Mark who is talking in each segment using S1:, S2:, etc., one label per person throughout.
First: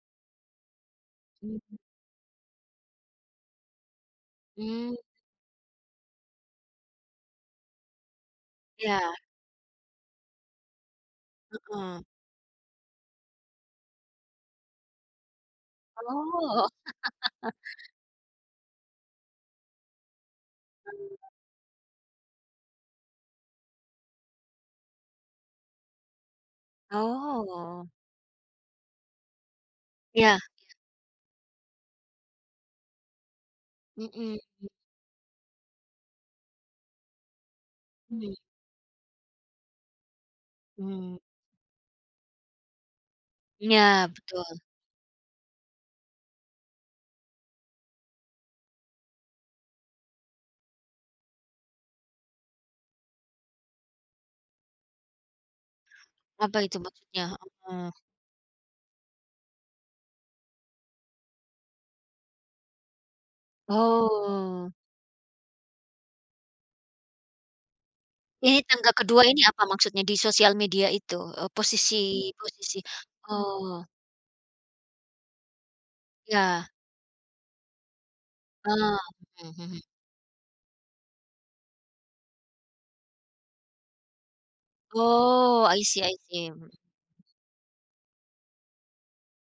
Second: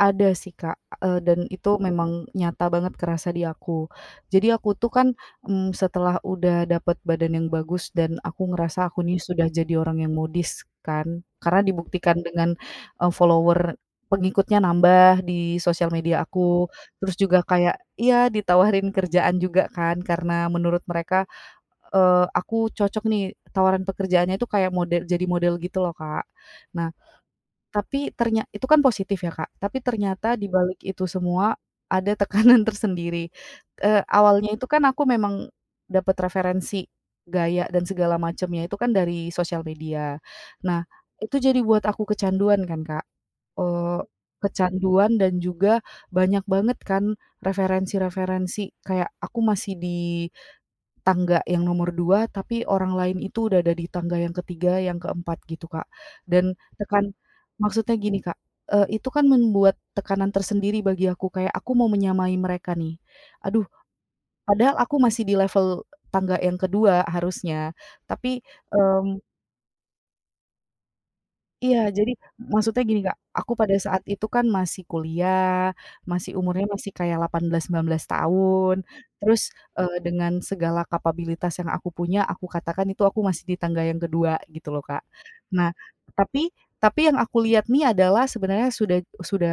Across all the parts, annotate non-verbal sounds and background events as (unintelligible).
S1: Ada sih Kak, eee, dan itu
S2: Mhm.
S1: memang nyata banget kerasa di aku, jadi aku tuh
S2: Mmm.
S1: kan, mmm, setelah udah dapet badan yang bagus dan aku ngerasa aku
S2: Iya.
S1: nih sudah jadi orang yang modis kan, karena
S2: Heeh.
S1: dibuktikan dengan, eee, follower pengikutnya nambah di sosial media aku,
S2: Oh.
S1: terus juga
S2: (laughs)
S1: kayak iya ditawarin kerjaan juga kan, karena menurut mereka,
S2: (unintelligible)
S1: eee, aku cocok nih tawaran pekerjaannya itu kayak mode jadi model gitu loh Kak, nah,
S2: Oh.
S1: tapi ternya itu kan positif ya Kak, tapi
S2: Iya
S1: ternyata
S2: iya.
S1: dibalik itu semua, ada tekanan tersendiri, eee,
S2: Mhm,
S1: awalnya itu
S2: mmm.
S1: kan aku memang, dapat referensi, gaya dan segala
S2: Mmm.
S1: macemnya itu kan dari sosial media. Nah,
S2: Mmm.
S1: itu jadi buat aku kecanduan kan Kak, eee,
S2: Iya, betul.
S1: kecanduan dan juga, banyak banget kan referensi-referensi kayak aku masih di, tangga yang nomor 2 tapi orang lain itu udah ada di tangga yang ketiga yang keempat gitu, Kak. Dan
S2: Apa itu
S1: tekan
S2: maksudnya heeh.
S1: maksudnya gini Kak, eee, itu kan membuat tekanan tersendiri bagi aku, kayak aku mau menyamai mereka nih, aduh,
S2: Oh.
S1: padahal aku masih di level tangga yang kedua harusnya, tapi,
S2: Ini tangga
S1: mmm.
S2: kedua ini apa maksudnya di sosial media itu, eee,
S1: Iya,
S2: posisi
S1: jadi maksudnya
S2: posisi
S1: gini Kak, aku pada
S2: oh.
S1: saat itu kan masih kuliah, masih
S2: Iya.
S1: umurnya masih kayak 18, 19, tahun
S2: Eee,
S1: terus,
S2: mhm mhm.
S1: eee, dengan segala kapabilitas yang aku punya, aku katakan itu aku masih di tangga yang kedua gitu loh Kak.
S2: Oh,
S1: Nah,
S2: i see i see.
S1: tapi tapi yang aku lihat nih adalah sebenarnya sudah sudah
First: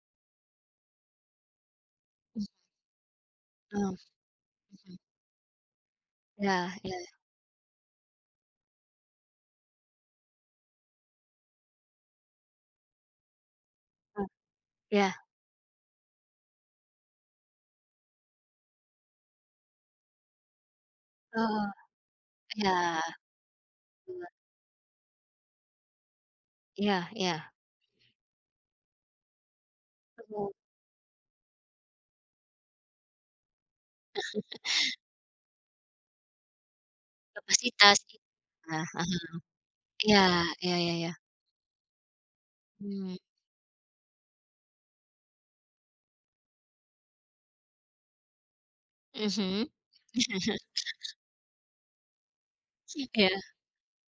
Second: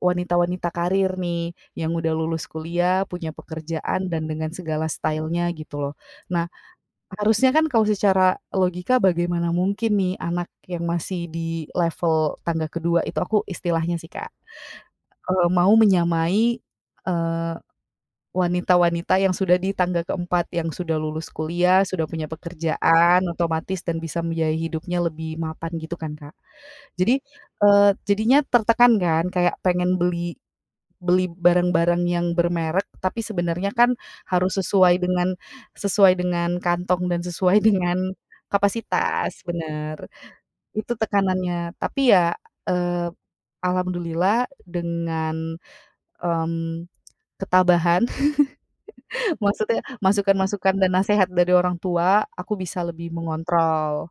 S1: wanita-wanita karir nih, yang udah
S2: Iya.
S1: lulus kuliah punya
S2: Mmm.
S1: pekerjaan dan dengan segala
S2: Mhm.
S1: style-nya gitu loh. Nah,
S2: Iya iya.
S1: harusnya kan kalau secara logika, bagaimana mungkin nih anak yang masih di level tangga kedua itu aku, istilahnya sih
S2: Eh,
S1: Kak,
S2: iya.
S1: eee, mau menyamai eee, wanita-wanita yang sudah di tangga keempat yang sudah lulus
S2: Oh,
S1: kuliah, sudah punya
S2: iya.
S1: pekerjaan, otomatis dan bisa
S2: (unintelligible)
S1: membiayai hidupnya lebih mapan gitu kan, Kak.
S2: Iya
S1: Jadi,
S2: iya.
S1: eee, jadinya tertekan kan kayak pengen beli
S2: Bener.
S1: beli barang-barang yang bermerk tapi sebenarnya kan, harus
S2: (chuckles)
S1: sesuai dengan sesuai dengan kantong dan sesuai dengan
S2: Kapasitas. (unintelligible) Ah hah.
S1: kapasitas bener.
S2: Iya, iya ya
S1: Itu
S2: ya.
S1: tekanannya, tapi ya, eee,
S2: Mmm.
S1: alhamdulillah dengan, mmm, ketabahan (chuckles)
S2: Mhm.
S1: maksudnya
S2: (chuckles)
S1: masukan-masukan dan nasehat dari orang tua, aku bisa lebih
S2: (unintelligible) Iya.
S1: mengontrol.